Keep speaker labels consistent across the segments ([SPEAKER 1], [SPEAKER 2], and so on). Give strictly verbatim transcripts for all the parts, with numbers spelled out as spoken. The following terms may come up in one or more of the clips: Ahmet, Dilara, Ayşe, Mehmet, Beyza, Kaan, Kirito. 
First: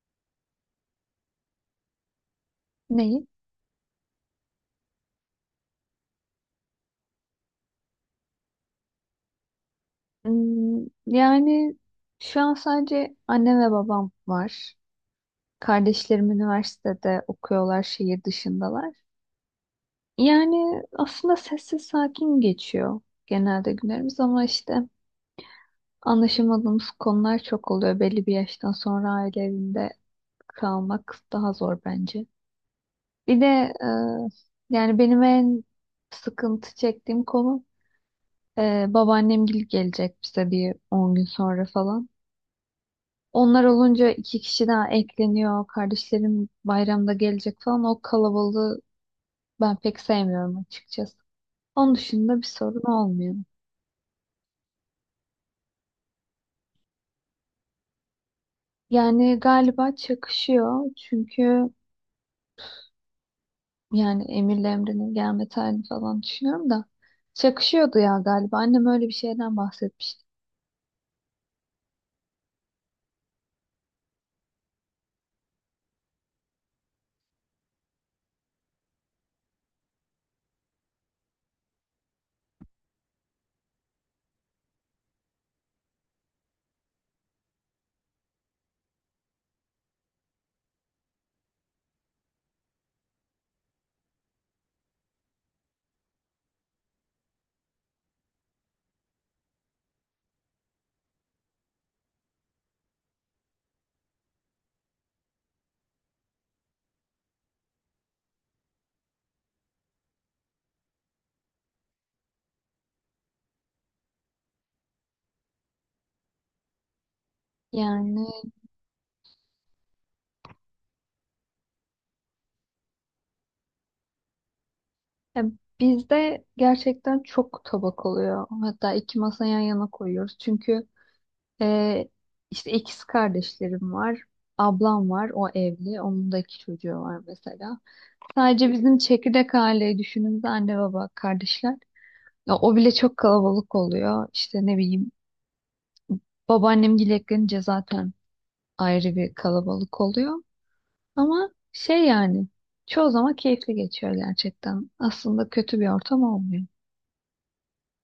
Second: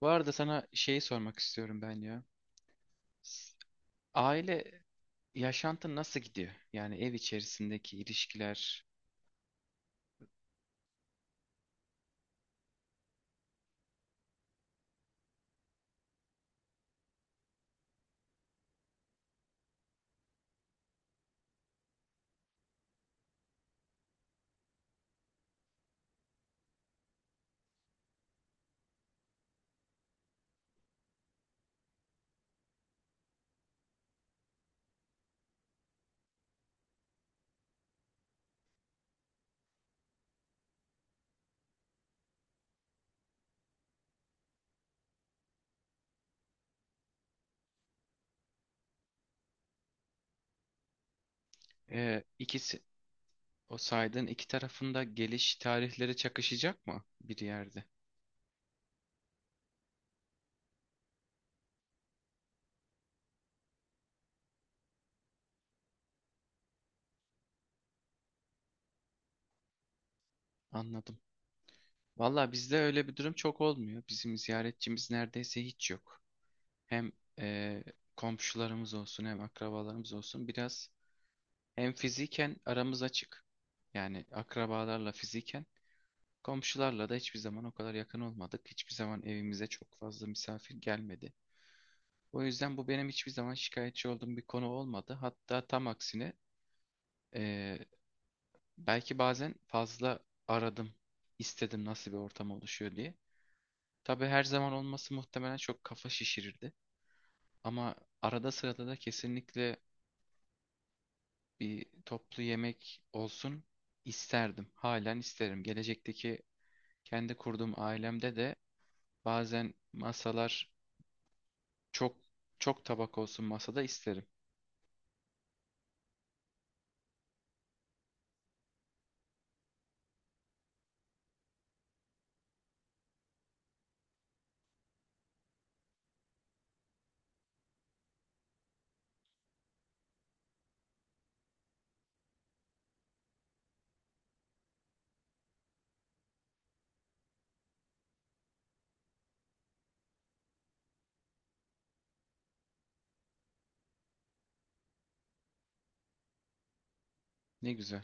[SPEAKER 1] Bu arada sana şeyi sormak istiyorum ben ya.
[SPEAKER 2] Neyi?
[SPEAKER 1] S- Aile yaşantın nasıl gidiyor? Yani ev içerisindeki ilişkiler.
[SPEAKER 2] Hmm, yani şu an sadece annem ve babam var. Kardeşlerim üniversitede okuyorlar, şehir dışındalar. Yani aslında sessiz sakin geçiyor genelde günlerimiz ama işte anlaşamadığımız konular çok oluyor. Belli bir yaştan sonra aile evinde kalmak daha zor bence. Bir de e, yani benim en sıkıntı çektiğim konu e, babaannemgil gelecek bize bir on gün sonra falan. Onlar olunca iki kişi daha ekleniyor. Kardeşlerim bayramda gelecek falan. O kalabalığı ben pek sevmiyorum açıkçası. Onun
[SPEAKER 1] e,
[SPEAKER 2] dışında bir
[SPEAKER 1] ikisi
[SPEAKER 2] sorun olmuyor.
[SPEAKER 1] o saydığın iki tarafında geliş tarihleri çakışacak mı bir yerde?
[SPEAKER 2] Yani galiba çakışıyor. Çünkü yani Emir'le Emre'nin gelme tarihini falan düşünüyorum da. Çakışıyordu ya galiba. Annem öyle bir şeyden bahsetmişti.
[SPEAKER 1] Anladım. Valla bizde öyle bir durum çok olmuyor. Bizim ziyaretçimiz neredeyse hiç yok. Hem e, komşularımız olsun hem akrabalarımız olsun biraz, hem fiziken aramız açık. Yani akrabalarla fiziken komşularla da hiçbir zaman o kadar yakın olmadık. Hiçbir zaman evimize çok fazla misafir gelmedi. O yüzden bu benim hiçbir zaman şikayetçi olduğum bir konu olmadı. Hatta tam aksine eee, belki bazen fazla aradım, istedim nasıl bir ortam oluşuyor diye. Tabii her zaman olması muhtemelen çok kafa şişirirdi. Ama arada sırada da kesinlikle bir toplu yemek olsun isterdim. Halen isterim. Gelecekteki kendi kurduğum
[SPEAKER 2] Yani
[SPEAKER 1] ailemde de bazen masalar Çok çok tabak olsun masada isterim.
[SPEAKER 2] ya bizde gerçekten çok tabak oluyor. Hatta iki masa yan yana koyuyoruz. Çünkü Ee, işte ikiz kardeşlerim var. Ablam var. O evli. Onun da iki çocuğu var mesela. Sadece bizim çekirdek aileyi düşündüğümüzde anne baba kardeşler. Ya, o bile çok kalabalık oluyor. İşte ne bileyim babaannem eklenince zaten ayrı bir kalabalık oluyor. Ama şey yani çoğu zaman keyifli geçiyor gerçekten. Aslında kötü bir ortam olmuyor.
[SPEAKER 1] Ne güzel.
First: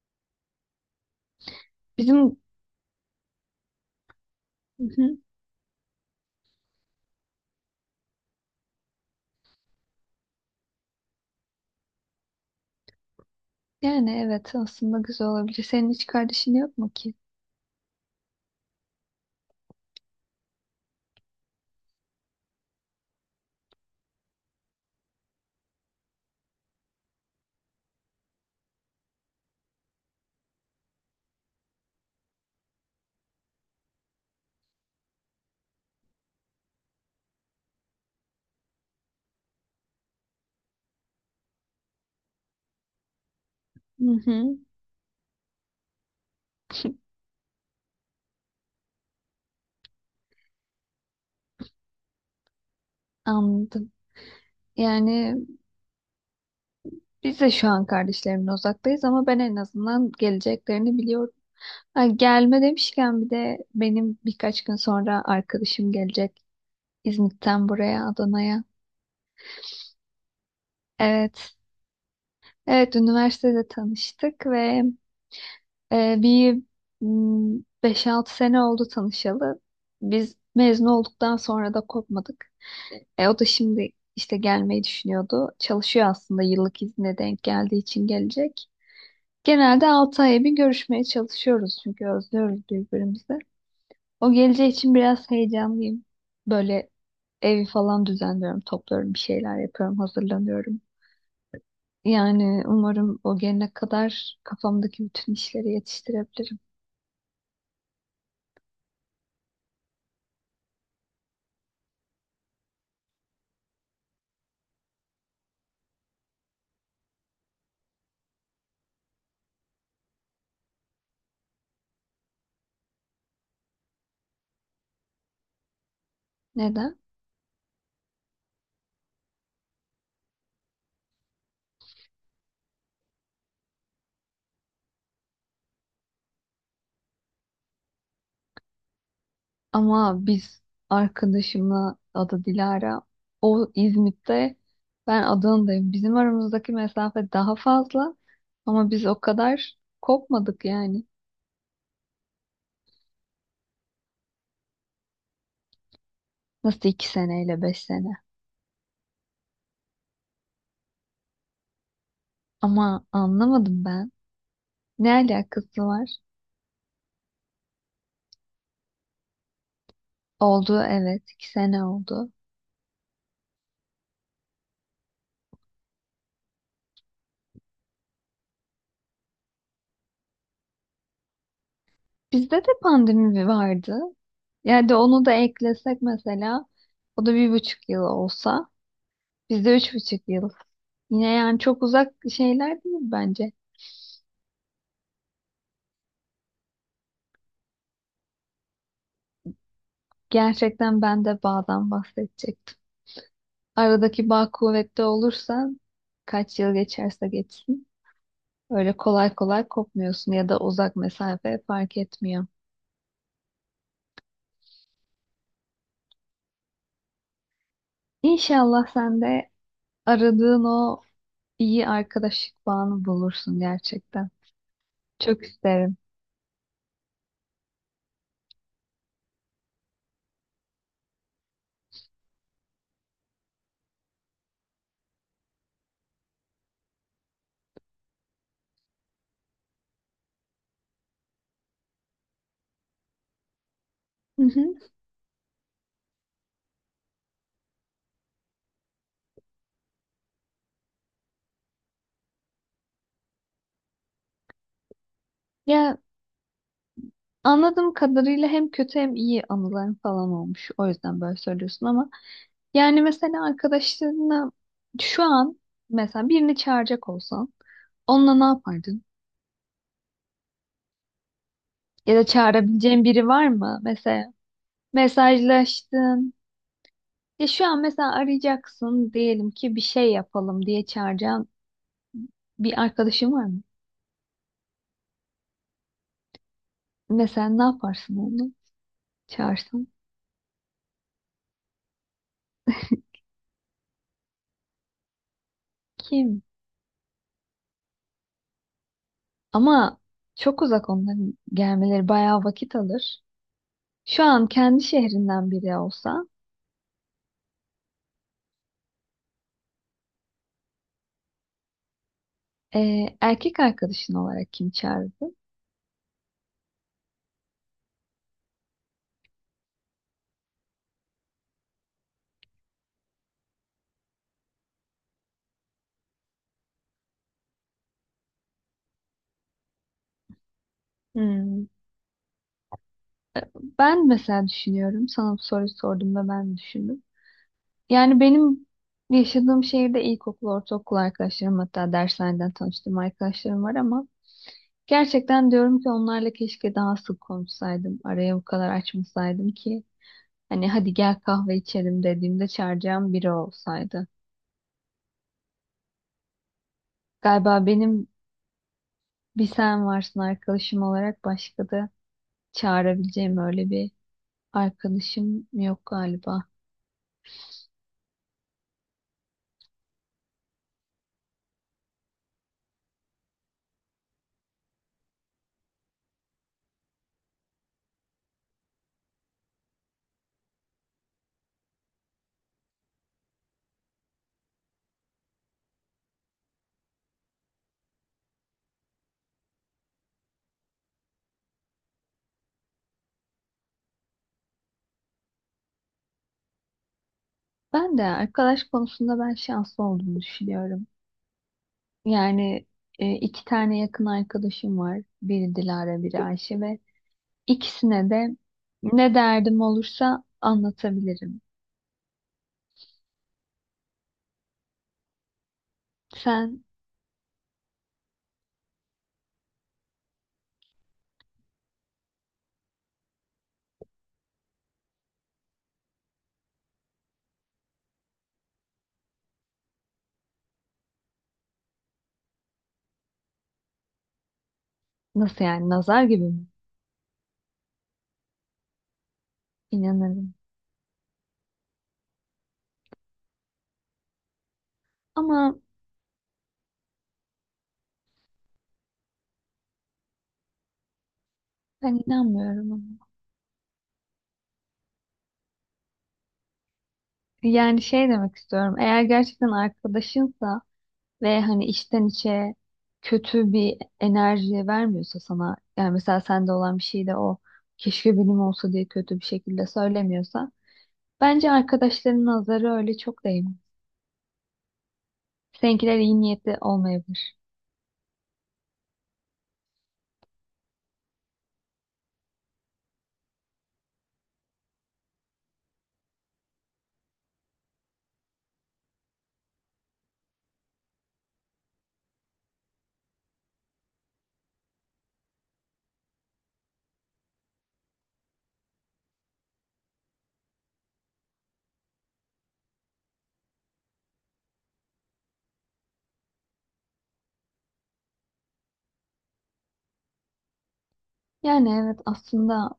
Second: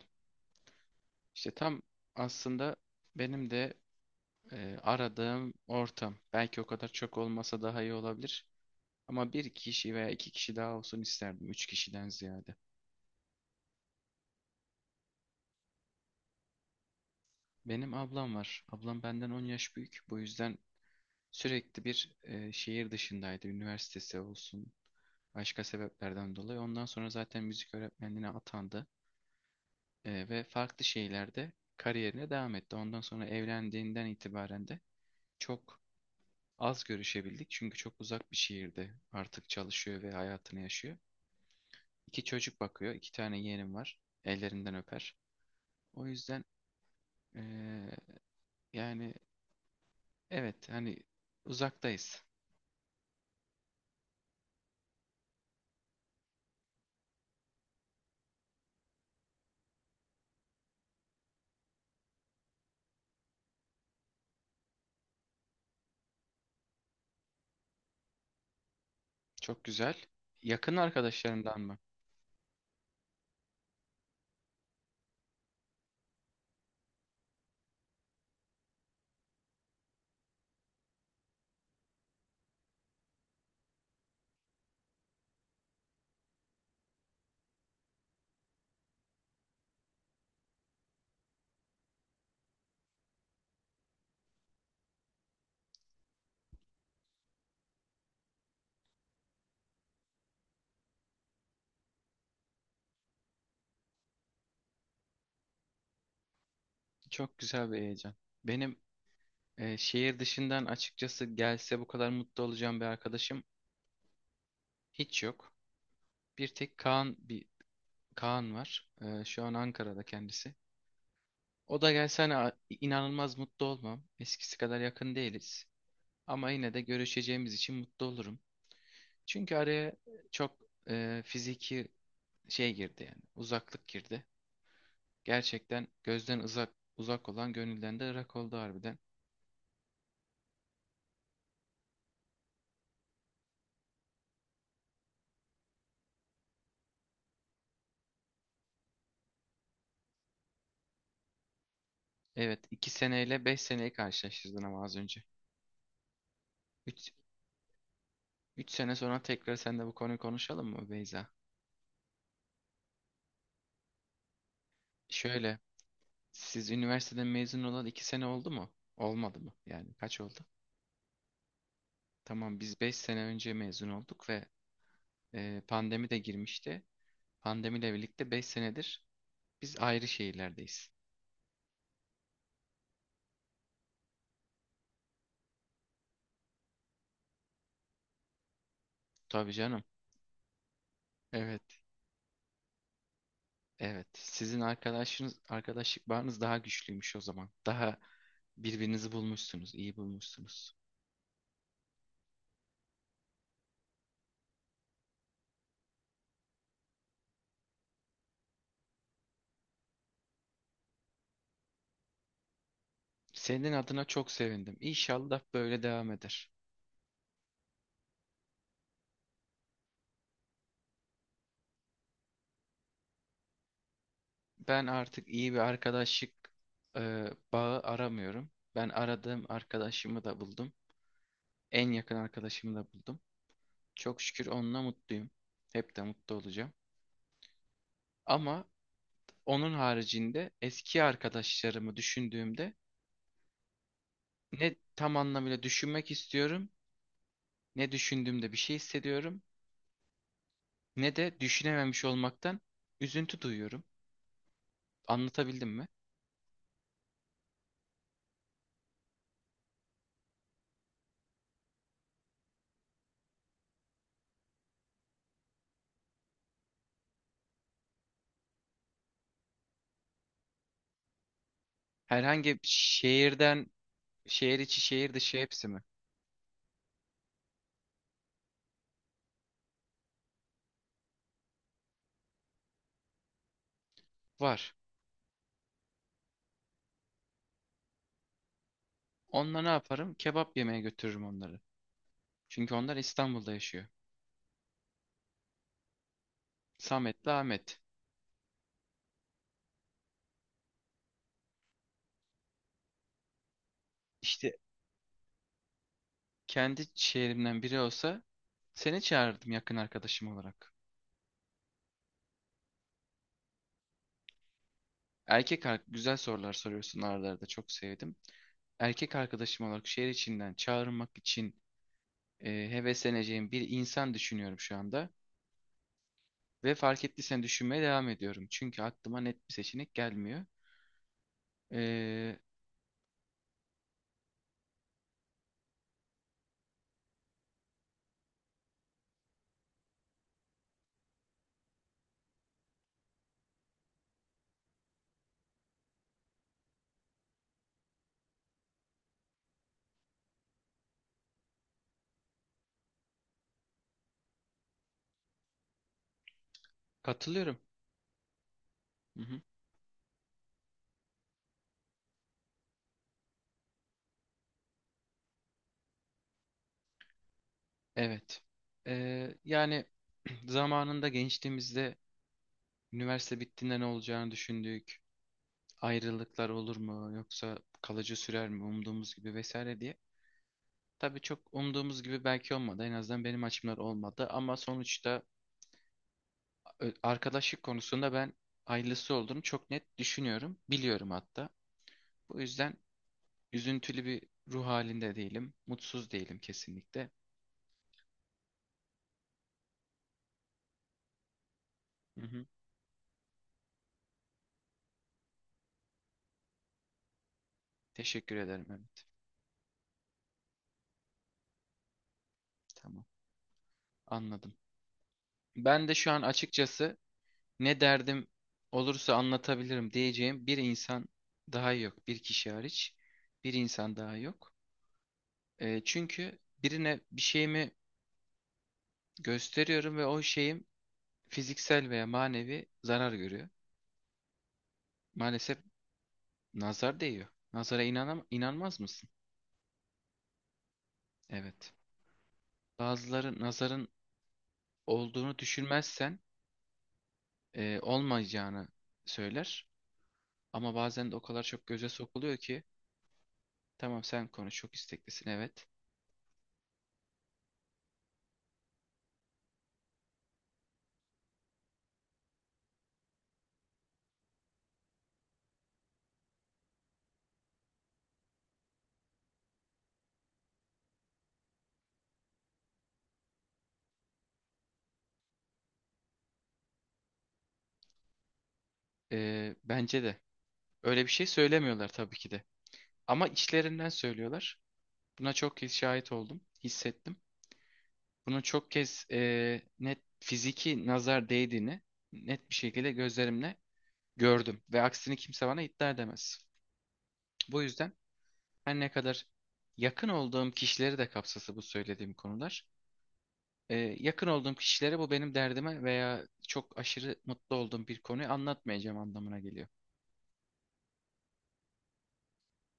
[SPEAKER 1] İşte tam
[SPEAKER 2] Bizim.
[SPEAKER 1] aslında benim de e,
[SPEAKER 2] Hı hı.
[SPEAKER 1] aradığım ortam. Belki o kadar çok olmasa daha iyi olabilir. Ama bir kişi veya iki kişi daha olsun isterdim. Üç kişiden ziyade.
[SPEAKER 2] Yani evet aslında güzel olabilir. Senin hiç kardeşin yok mu ki?
[SPEAKER 1] Benim ablam var. Ablam benden on yaş büyük. Bu yüzden sürekli bir e, şehir dışındaydı. Üniversitesi olsun, başka sebeplerden dolayı. Ondan sonra zaten müzik öğretmenliğine atandı. E, ve farklı şeylerde kariyerine devam etti. Ondan sonra evlendiğinden itibaren de çok az görüşebildik, çünkü çok uzak bir şehirde artık çalışıyor ve hayatını yaşıyor. İki çocuk bakıyor, iki tane yeğenim var.
[SPEAKER 2] Hı hı.
[SPEAKER 1] Ellerinden öper. O yüzden eee, yani evet, hani uzaktayız.
[SPEAKER 2] Anladım. Yani biz de şu an kardeşlerimle uzaktayız ama ben en azından geleceklerini biliyorum. Ha, gelme demişken bir de benim birkaç gün sonra arkadaşım gelecek İzmit'ten buraya Adana'ya.
[SPEAKER 1] Çok güzel. Yakın
[SPEAKER 2] Evet,
[SPEAKER 1] arkadaşlarından mı?
[SPEAKER 2] evet üniversitede tanıştık ve e, bir mm, beş altı sene oldu tanışalı. Biz mezun olduktan sonra da kopmadık. E, o da şimdi işte gelmeyi düşünüyordu. Çalışıyor aslında yıllık izne denk geldiği için gelecek. Genelde altı aya bir görüşmeye çalışıyoruz çünkü özlüyoruz birbirimizi. O geleceği için biraz heyecanlıyım. Böyle evi falan düzenliyorum, topluyorum, bir şeyler yapıyorum, hazırlanıyorum. Yani umarım o gelene kadar kafamdaki bütün işleri yetiştirebilirim.
[SPEAKER 1] Çok güzel bir heyecan. Benim eee, şehir dışından açıkçası gelse bu kadar mutlu olacağım bir arkadaşım hiç yok. Bir tek Kaan bir Kaan var. Eee, şu an Ankara'da kendisi. O da gelse, hani a- inanılmaz mutlu olmam. Eskisi kadar yakın değiliz. Ama yine de
[SPEAKER 2] Neden?
[SPEAKER 1] görüşeceğimiz için mutlu olurum. Çünkü araya çok e, fiziki şey girdi yani. Uzaklık girdi. Gerçekten gözden uzak uzak olan gönülden de ırak oldu harbiden.
[SPEAKER 2] Ama biz, arkadaşımla, adı Dilara, o İzmit'te, ben Adana'dayım. Bizim aramızdaki mesafe daha fazla ama biz o kadar kopmadık yani.
[SPEAKER 1] Evet, iki seneyle beş seneyi karşılaştırdın ama az önce.
[SPEAKER 2] Nasıl iki
[SPEAKER 1] Üç
[SPEAKER 2] seneyle beş sene?
[SPEAKER 1] 3 sene sonra tekrar seninle bu konuyu konuşalım mı Beyza?
[SPEAKER 2] Ama anlamadım ben. Ne
[SPEAKER 1] Şöyle,
[SPEAKER 2] alakası var?
[SPEAKER 1] siz üniversiteden mezun olan iki sene oldu mu? Olmadı mı? Yani kaç oldu?
[SPEAKER 2] Oldu evet, iki sene oldu.
[SPEAKER 1] Tamam, biz beş sene önce mezun olduk ve e, pandemi de girmişti. Pandemiyle birlikte beş senedir biz ayrı şehirlerdeyiz.
[SPEAKER 2] Bizde de pandemi bir vardı. Yani de onu da eklesek mesela, o da bir buçuk yıl olsa,
[SPEAKER 1] Tabii
[SPEAKER 2] bizde
[SPEAKER 1] canım.
[SPEAKER 2] üç buçuk yıl. Yine yani
[SPEAKER 1] Evet,
[SPEAKER 2] çok uzak şeyler değil bence.
[SPEAKER 1] evet. Sizin arkadaşınız, arkadaşlık bağınız daha güçlüymüş o zaman. Daha birbirinizi bulmuşsunuz, iyi bulmuşsunuz.
[SPEAKER 2] Gerçekten ben de bağdan bahsedecektim. Aradaki bağ kuvvetli olursa, kaç yıl geçerse geçsin, öyle kolay kolay kopmuyorsun ya da uzak mesafe fark etmiyor.
[SPEAKER 1] Senin adına çok sevindim. İnşallah böyle devam eder.
[SPEAKER 2] İnşallah sen de aradığın o iyi arkadaşlık bağını bulursun gerçekten.
[SPEAKER 1] Ben artık
[SPEAKER 2] Çok
[SPEAKER 1] iyi bir
[SPEAKER 2] isterim.
[SPEAKER 1] arkadaşlık e, bağı aramıyorum. Ben aradığım arkadaşımı da buldum. En yakın arkadaşımı da buldum. Çok şükür onunla mutluyum. Hep de mutlu olacağım. Ama onun haricinde eski arkadaşlarımı düşündüğümde,
[SPEAKER 2] Hı hı.
[SPEAKER 1] ne tam anlamıyla düşünmek istiyorum, ne düşündüğümde bir şey hissediyorum, ne de düşünememiş olmaktan üzüntü duyuyorum. Anlatabildim mi?
[SPEAKER 2] Ya anladığım kadarıyla hem kötü hem iyi anıların falan olmuş. O yüzden böyle söylüyorsun ama yani mesela arkadaşlarına şu an, mesela, birini çağıracak olsan onunla ne yapardın? Ya da
[SPEAKER 1] Herhangi bir
[SPEAKER 2] çağırabileceğin biri var
[SPEAKER 1] şehirden,
[SPEAKER 2] mı? Mesela
[SPEAKER 1] şehir içi, şehir dışı hepsi mi?
[SPEAKER 2] mesajlaştın. Ya şu an mesela arayacaksın diyelim ki, bir şey yapalım diye çağıracağın bir arkadaşın var mı?
[SPEAKER 1] Var.
[SPEAKER 2] Mesela ne yaparsın onu?
[SPEAKER 1] Onunla ne
[SPEAKER 2] Çağırsan
[SPEAKER 1] yaparım? Kebap yemeye götürürüm onları. Çünkü onlar İstanbul'da yaşıyor.
[SPEAKER 2] kim?
[SPEAKER 1] Samet'le Ahmet.
[SPEAKER 2] Ama çok uzak, onların gelmeleri bayağı vakit alır. Şu an
[SPEAKER 1] İşte,
[SPEAKER 2] kendi şehrinden biri olsa,
[SPEAKER 1] kendi şehrimden biri olsa seni çağırırdım yakın arkadaşım olarak.
[SPEAKER 2] e, erkek arkadaşın olarak kim çağırırdın?
[SPEAKER 1] Erkek ar- güzel sorular soruyorsun arada arada, çok sevdim. Erkek arkadaşım olarak şehir içinden çağırmak için e, hevesleneceğim bir insan düşünüyorum şu anda. Ve fark ettiysen düşünmeye devam ediyorum. Çünkü aklıma net bir seçenek gelmiyor.
[SPEAKER 2] Hmm.
[SPEAKER 1] E,
[SPEAKER 2] Ben mesela düşünüyorum. Sana bu soruyu sorduğumda ben düşündüm. Yani benim yaşadığım şehirde ilkokul, ortaokul arkadaşlarım, hatta derslerden tanıştığım arkadaşlarım var ama gerçekten diyorum ki onlarla keşke daha sık konuşsaydım. Araya bu kadar açmasaydım ki hani hadi gel kahve içelim dediğimde çağıracağım biri olsaydı.
[SPEAKER 1] Katılıyorum.
[SPEAKER 2] Galiba benim
[SPEAKER 1] Hı hı.
[SPEAKER 2] bir sen varsın arkadaşım olarak, başka da çağırabileceğim öyle bir arkadaşım yok galiba.
[SPEAKER 1] Evet. E, yani zamanında gençliğimizde üniversite bittiğinde ne olacağını düşündük. Ayrılıklar olur mu, yoksa kalıcı sürer mi umduğumuz gibi vesaire diye. Tabii çok umduğumuz gibi belki olmadı. En azından benim açımdan olmadı. Ama sonuçta ö- arkadaşlık konusunda ben ayrılısı olduğunu çok net düşünüyorum. Biliyorum hatta. Bu yüzden üzüntülü bir ruh halinde değilim. Mutsuz değilim kesinlikle.
[SPEAKER 2] Ben de arkadaş konusunda ben şanslı olduğumu düşünüyorum.
[SPEAKER 1] Hı hı.
[SPEAKER 2] Yani e, iki tane yakın arkadaşım var. Biri Dilara, biri Ayşe ve ikisine de
[SPEAKER 1] Teşekkür ederim Mehmet.
[SPEAKER 2] ne derdim olursa anlatabilirim.
[SPEAKER 1] Tamam. Anladım. Ben de şu an
[SPEAKER 2] Sen
[SPEAKER 1] açıkçası ne derdim olursa anlatabilirim diyeceğim bir insan daha yok. Bir kişi hariç bir insan daha yok. Ee, çünkü birine bir şeyimi gösteriyorum ve o şeyim fiziksel veya manevi zarar görüyor.
[SPEAKER 2] nasıl
[SPEAKER 1] Maalesef
[SPEAKER 2] yani, nazar gibi mi?
[SPEAKER 1] nazar değiyor. Nazara inanam inanmaz mısın?
[SPEAKER 2] İnanırım.
[SPEAKER 1] Evet. Bazıları nazarın olduğunu
[SPEAKER 2] Ama
[SPEAKER 1] düşünmezsen e, olmayacağını söyler. Ama bazen de o kadar çok göze
[SPEAKER 2] ben
[SPEAKER 1] sokuluyor ki,
[SPEAKER 2] inanmıyorum ama.
[SPEAKER 1] tamam sen konuş çok isteklisin, evet.
[SPEAKER 2] Yani şey demek istiyorum. Eğer gerçekten arkadaşınsa ve hani içten içe kötü bir enerji vermiyorsa sana, yani mesela sende olan bir şey de o keşke benim olsa diye kötü bir şekilde söylemiyorsa, bence arkadaşlarının nazarı öyle çok değmez. Seninkiler iyi niyetli olmayabilir.
[SPEAKER 1] Ee, bence de. Öyle bir şey söylemiyorlar tabii ki de. Ama içlerinden söylüyorlar. Buna çok kez şahit oldum, hissettim. Bunu çok kez e, net fiziki nazar değdiğini net bir şekilde gözlerimle gördüm. Ve aksini kimse bana iddia edemez. Bu yüzden her ne kadar yakın olduğum kişileri de kapsası bu söylediğim konular, e, yakın olduğum kişilere bu benim derdime veya çok aşırı mutlu olduğum bir konuyu anlatmayacağım anlamına geliyor.
[SPEAKER 2] Yani evet aslında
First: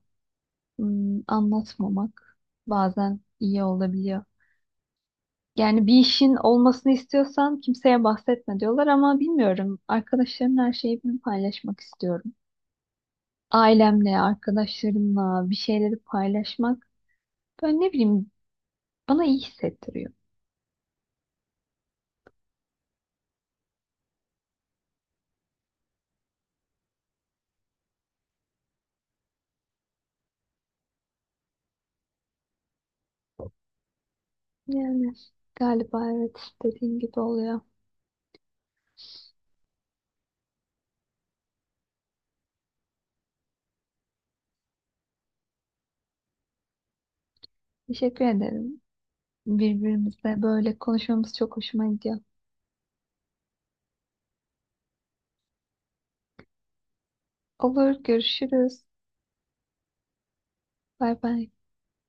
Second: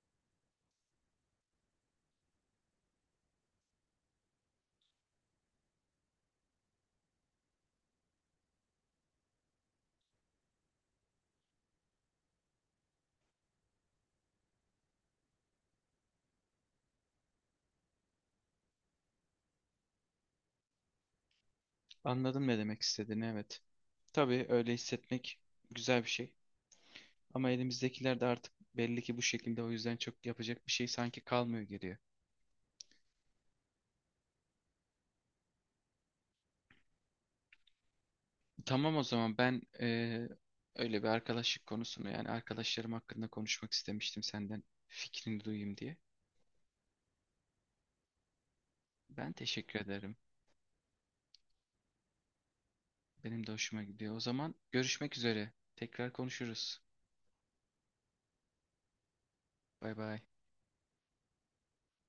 [SPEAKER 2] hmm, anlatmamak bazen iyi olabiliyor. Yani bir işin olmasını istiyorsan kimseye bahsetme diyorlar ama bilmiyorum. Arkadaşlarımla her şeyi ben paylaşmak istiyorum. Ailemle, arkadaşlarımla bir şeyleri paylaşmak, böyle ne bileyim, bana iyi hissettiriyor.
[SPEAKER 1] Anladın ne demek istediğini, evet. Tabii öyle hissetmek güzel bir şey. Ama elimizdekiler de artık belli ki bu şekilde, o yüzden çok yapacak bir şey sanki kalmıyor geriye.
[SPEAKER 2] Yani galiba evet dediğin gibi oluyor.
[SPEAKER 1] Tamam, o zaman ben eee, öyle bir arkadaşlık konusunu, yani arkadaşlarım hakkında konuşmak istemiştim, senden fikrini duyayım diye.
[SPEAKER 2] Teşekkür ederim.
[SPEAKER 1] Ben teşekkür ederim.
[SPEAKER 2] Birbirimizle böyle konuşmamız çok hoşuma gidiyor.
[SPEAKER 1] Benim de hoşuma gidiyor. O zaman görüşmek üzere. Tekrar konuşuruz.
[SPEAKER 2] Olur, görüşürüz.
[SPEAKER 1] Bay bay.
[SPEAKER 2] Bay bay.